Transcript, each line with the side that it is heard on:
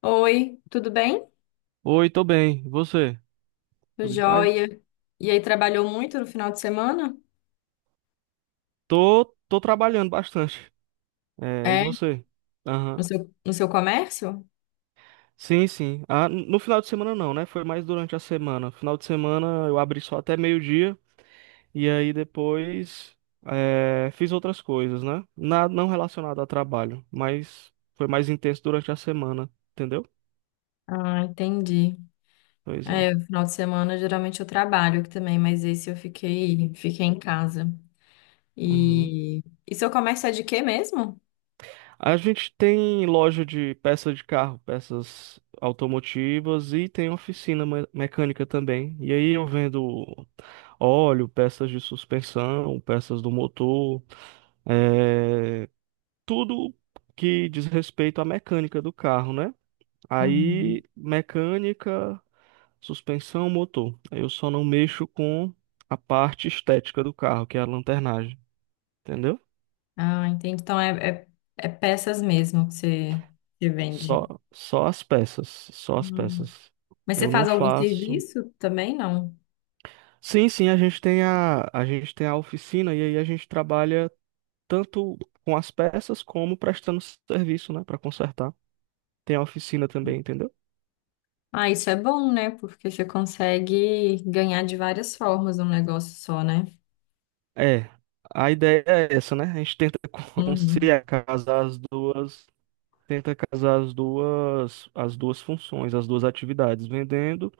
left: Oi, tudo bem?
right: Oi, tô bem. E você?
left: Tô
right: Tudo em paz?
left: joia. E aí, trabalhou muito no final de semana?
right: Tô trabalhando bastante. É, e
left: É,
right: você? Aham.
left: no seu, no seu comércio?
right: Sim, sim. Ah, no final de semana não, né? Foi mais durante a semana. Final de semana eu abri só até meio-dia e aí depois fiz outras coisas, né? Nada não relacionado a trabalho, mas foi mais intenso durante a semana, entendeu?
left: Ah, entendi.
right: Pois é.
left: É, no final de semana geralmente eu trabalho aqui também, mas esse eu fiquei, fiquei em casa.
right: Uhum.
left: E, e seu comércio é de quê mesmo?
right: A gente tem loja de peças de carro, peças automotivas e tem oficina mecânica também. E aí eu vendo óleo, peças de suspensão, peças do motor, é, tudo que diz respeito à mecânica do carro, né?
left: Uhum.
right: Aí mecânica, suspensão, motor. Eu só não mexo com a parte estética do carro, que é a lanternagem, entendeu?
left: Ah, entendi. Então é peças mesmo que você, que vende.
right: Só, só as peças, só as
left: Hum.
right: peças.
left: Mas você
right: Eu não
left: faz algum
right: faço.
left: serviço também, não?
right: Sim, sim, a gente tem a oficina e aí a gente trabalha tanto com as peças como prestando serviço, né, para consertar. Tem a oficina também, entendeu?
left: Ah, isso é bom, né? Porque você consegue ganhar de várias formas um negócio só, né?
right: É, a ideia é essa, né? A gente tenta
left: Uhum,
right: conciliar, casar as duas, tenta casar as duas funções, as duas atividades, vendendo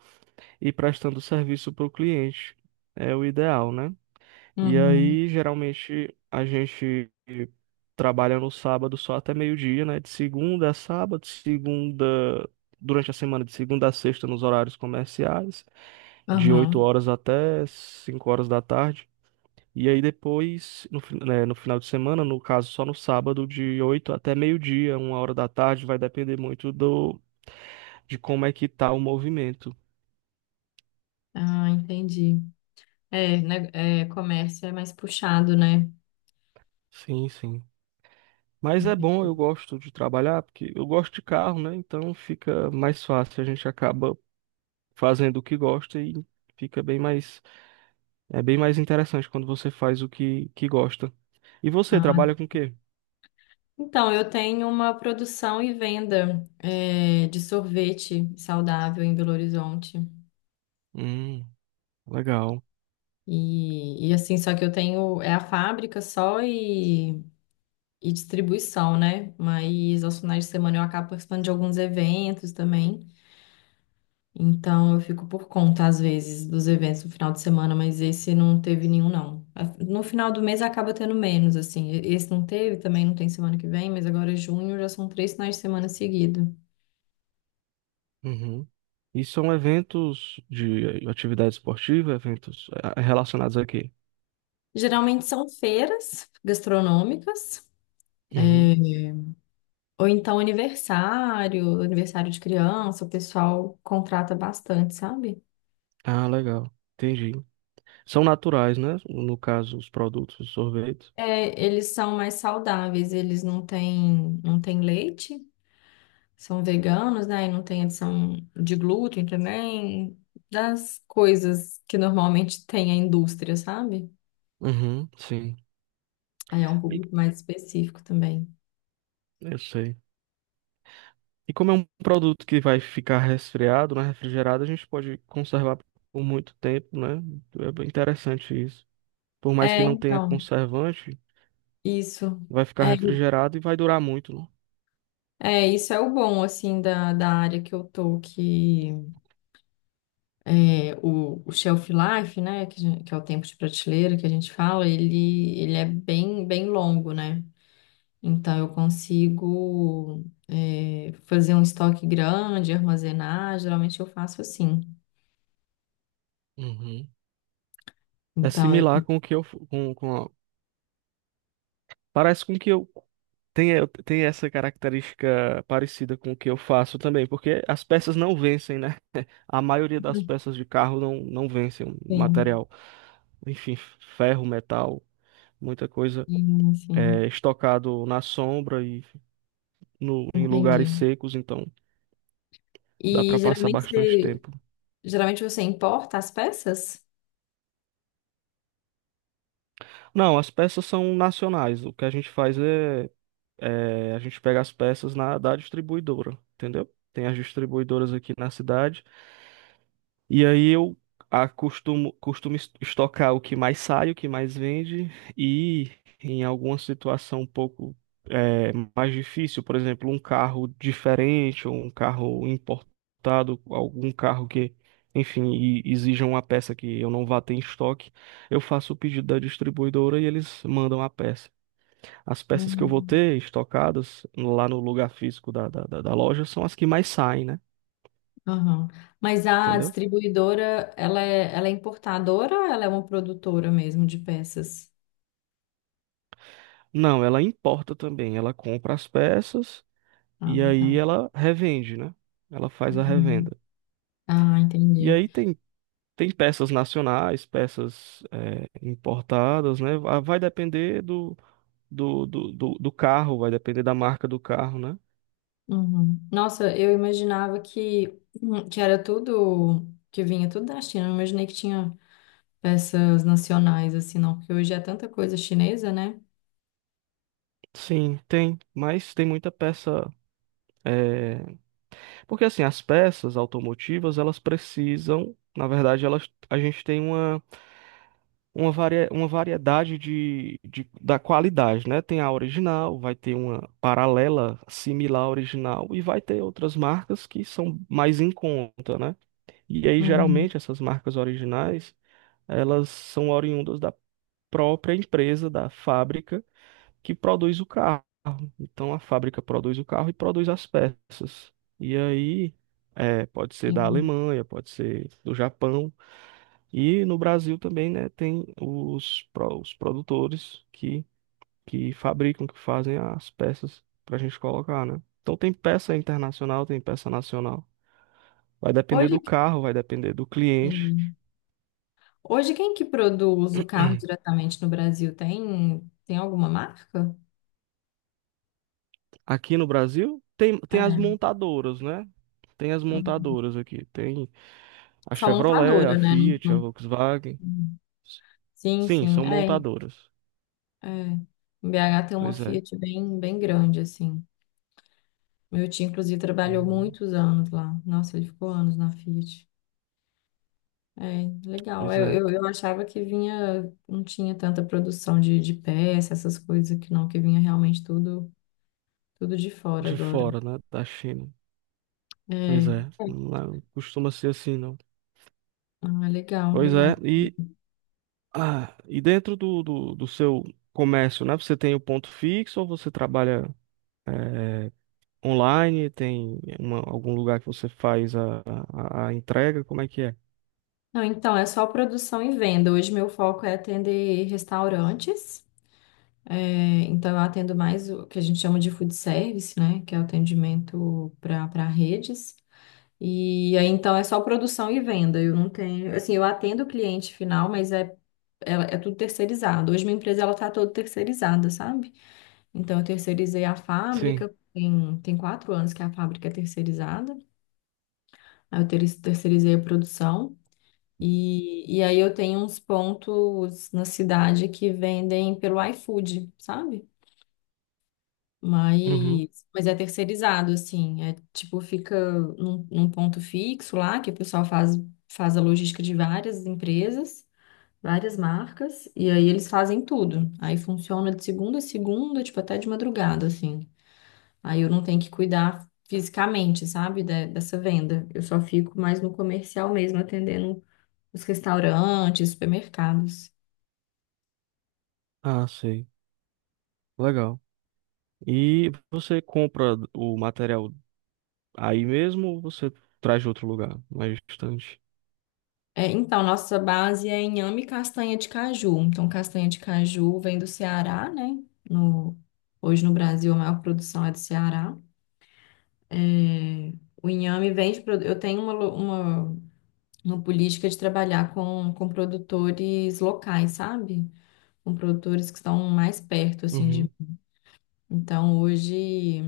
right: e prestando serviço para o cliente. É o ideal, né? E
left: uhum,
right: aí, geralmente, a gente trabalha no sábado só até meio-dia, né? De segunda a sábado, segunda, durante a semana, de segunda a sexta nos horários comerciais, de 8
left: uhum.
right: horas até 5 horas da tarde. E aí depois, no final de semana, no caso só no sábado, de 8 até meio-dia, uma hora da tarde, vai depender muito de como é que tá o movimento.
left: Ah, entendi. É, né, é, comércio é mais puxado, né?
right: Sim, sim. Mas é bom, eu gosto de trabalhar, porque eu gosto de carro, né? Então fica mais fácil, a gente acaba fazendo o que gosta e fica bem mais, é bem mais interessante quando você faz o que gosta. E você
left: Ah.
right: trabalha com o quê?
left: Então, eu tenho uma produção e venda, é, de sorvete saudável em Belo Horizonte.
right: Hum, legal.
left: E assim, só que eu tenho, é a fábrica só e distribuição, né? Mas aos finais de semana eu acabo participando de alguns eventos também. Então eu fico por conta, às vezes, dos eventos no final de semana, mas esse não teve nenhum, não. A- No final do mês acaba tendo menos, assim. E- Esse não teve, também não tem semana que vem, mas agora é junho, já são três finais de semana seguidos.
right: Uhum. E são eventos de atividade esportiva, eventos relacionados a quê?
left: Geralmente são feiras gastronômicas, é,
right: Uhum.
left: ou então aniversário, aniversário de criança, o pessoal contrata bastante, sabe?
right: Ah, legal. Entendi. São naturais, né? No caso, os produtos, os sorvetes.
left: É, eles são mais saudáveis, eles não têm, não têm leite. São veganos, né? E não tem adição de glúten também, das coisas que normalmente tem a indústria, sabe?
right: Uhum, sim.
left: Aí é um
right: E-
left: público mais específico também.
right: Eu sei. E como é um produto que vai ficar resfriado, né, refrigerado, a gente pode conservar por muito tempo, né? É bem interessante isso. Por mais que
left: É,
right: não tenha
left: então,
right: conservante,
left: isso.
right: vai ficar
left: É,
right: refrigerado e vai durar muito, né?
left: isso é o bom, assim, da, da área que eu tô, que é, o shelf life, né, que, a gen- que é o tempo de prateleira que a gente fala, ele é bem, bem longo, né? Então, eu consigo fazer um estoque grande, armazenar. Geralmente, eu faço assim.
right: Uhum. É
left: Então, eu.
right: similar com o que eu f- com a- parece com que eu tem essa característica parecida com o que eu faço também, porque as peças não vencem, né? A maioria das peças de carro não vencem o
left: Sim,
right: material. Enfim, ferro, metal, muita coisa
left: sim, sim.
right: é estocado na sombra e no, em lugares
left: Entendi.
right: secos, então dá
left: E
right: para passar bastante tempo.
left: geralmente você importa as peças?
right: Não, as peças são nacionais. O que a gente faz a gente pega as peças na da distribuidora, entendeu? Tem as distribuidoras aqui na cidade. E aí eu costumo estocar o que mais sai, o que mais vende, e em alguma situação um pouco mais difícil, por exemplo, um carro diferente ou um carro importado, algum carro que, enfim, exija uma peça que eu não vá ter em estoque, eu faço o pedido da distribuidora e eles mandam a peça. As peças que eu vou
left: Hum.
right: ter estocadas lá no lugar físico da loja são as que mais saem, né?
left: Aham. Mas a
right: Entendeu?
left: distribuidora, ela é importadora ou ela é uma produtora mesmo de peças?
right: Não, ela importa também. Ela compra as peças
left: Ah,
right: e aí
left: tá.
right: ela revende, né? Ela faz a
left: Uhum.
right: revenda.
left: Ah,
right: E
left: entendi.
right: aí tem peças nacionais, peças importadas, né? Vai depender do carro, vai depender da marca do carro, né?
left: Uhum. Nossa, eu imaginava que era tudo, que vinha tudo da China. Eu não imaginei que tinha peças nacionais assim, não, porque hoje é tanta coisa chinesa, né?
right: Sim, tem, mas tem muita peça. eh, Porque assim, as peças automotivas, elas precisam, na verdade, elas, a gente tem uma. Uma variedade da qualidade, né? Tem a original, vai ter uma paralela similar à original e vai ter outras marcas que são mais em conta, né? E aí,
left: Uhum.
right: geralmente, essas marcas originais, elas são oriundas da própria empresa, da fábrica que produz o carro. Então, a fábrica produz o carro e produz as peças. E aí, pode ser da
left: Entendi.
right: Alemanha, pode ser do Japão. E no Brasil também, né, tem os produtores que fabricam, que fazem as peças para a gente colocar, né? Então tem peça internacional, tem peça nacional. Vai depender
left: Hoje,
right: do
left: que-
right: carro, vai depender do cliente.
left: entendi. Hoje quem que produz o carro diretamente no Brasil? Tem, tem alguma marca?
right: Aqui no Brasil tem as
left: É.
right: montadoras, né? Tem as
left: Uhum.
right: montadoras aqui. Tem a
left: Só
right: Chevrolet, a
left: montadora, né? Não-
right: Fiat, a
left: não-
right: Volkswagen.
left: uhum. Sim,
right: Sim,
left: sim.
right: são
left: É,
right: montadoras.
left: é. Em BH tem uma
right: Pois é.
left: Fiat bem, bem grande, assim. Meu tio, inclusive, trabalhou
right: Uhum.
left: muitos anos lá. Nossa, ele ficou anos na Fiat. É, legal.
right: Pois é.
left: Eu achava que vinha, não tinha tanta produção de peça, essas coisas que não, que vinha realmente tudo, tudo de fora
right: De
left: agora.
right: fora, né? Da China. Pois
left: É,
right: é, não costuma ser assim, não.
left: ah, legal,
right: Pois
left: legal.
right: é, e dentro do seu comércio, né? Você tem o ponto fixo ou você trabalha eh, online? Tem algum lugar que você faz a entrega? Como é que é?
left: Não, então, é só produção e venda. Hoje meu foco é atender restaurantes. É, então, eu atendo mais o que a gente chama de food service, né? Que é o atendimento para para redes. E aí, então, é só produção e venda. Eu não tenho, assim, eu atendo o cliente final, mas é, é tudo terceirizado. Hoje minha empresa ela tá toda terceirizada, sabe? Então, eu terceirizei a
right: Sim.
left: fábrica, tem, tem 4 anos que a fábrica é terceirizada. Aí eu ter- terceirizei a produção. E aí eu tenho uns pontos na cidade que vendem pelo iFood, sabe?
right: Uhum.
left: Mas é terceirizado, assim. É tipo, fica num, num ponto fixo lá, que o pessoal faz, faz a logística de várias empresas, várias marcas, e aí eles fazem tudo. Aí funciona de segunda a segunda, tipo, até de madrugada, assim. Aí eu não tenho que cuidar fisicamente, sabe, de- dessa venda. Eu só fico mais no comercial mesmo, atendendo os restaurantes, supermercados.
right: Ah, sei. Legal. E você compra o material aí mesmo ou você traz de outro lugar, mais distante?
left: É, então, nossa base é inhame e castanha de caju. Então, castanha de caju vem do Ceará, né? No, hoje no Brasil a maior produção é do Ceará. É, o inhame vem de... produ- Eu tenho uma, lo- uma política de trabalhar com produtores locais, sabe? Com produtores que estão mais perto, assim, de...
right: Uhum.
left: Então, hoje...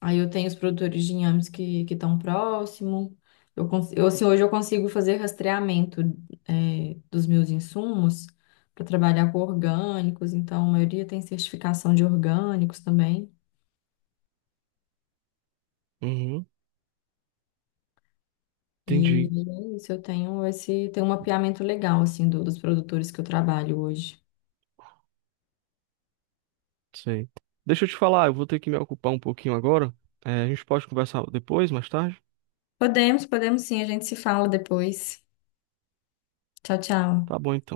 left: Aí eu tenho os produtores de inhames que estão próximo. Eu, cons- eu, assim, hoje eu consigo fazer rastreamento é, dos meus insumos para trabalhar com orgânicos, então a maioria tem certificação de orgânicos também.
right: Uhum.
left: E
right: Entendi.
left: é isso, eu tenho esse, tenho um mapeamento legal assim do- dos produtores que eu trabalho hoje.
right: Sei. Deixa eu te falar, eu vou ter que me ocupar um pouquinho agora. É, a gente pode conversar depois, mais tarde?
left: Podemos, podemos sim, a gente se fala depois. Tchau, tchau.
right: Tá bom, então.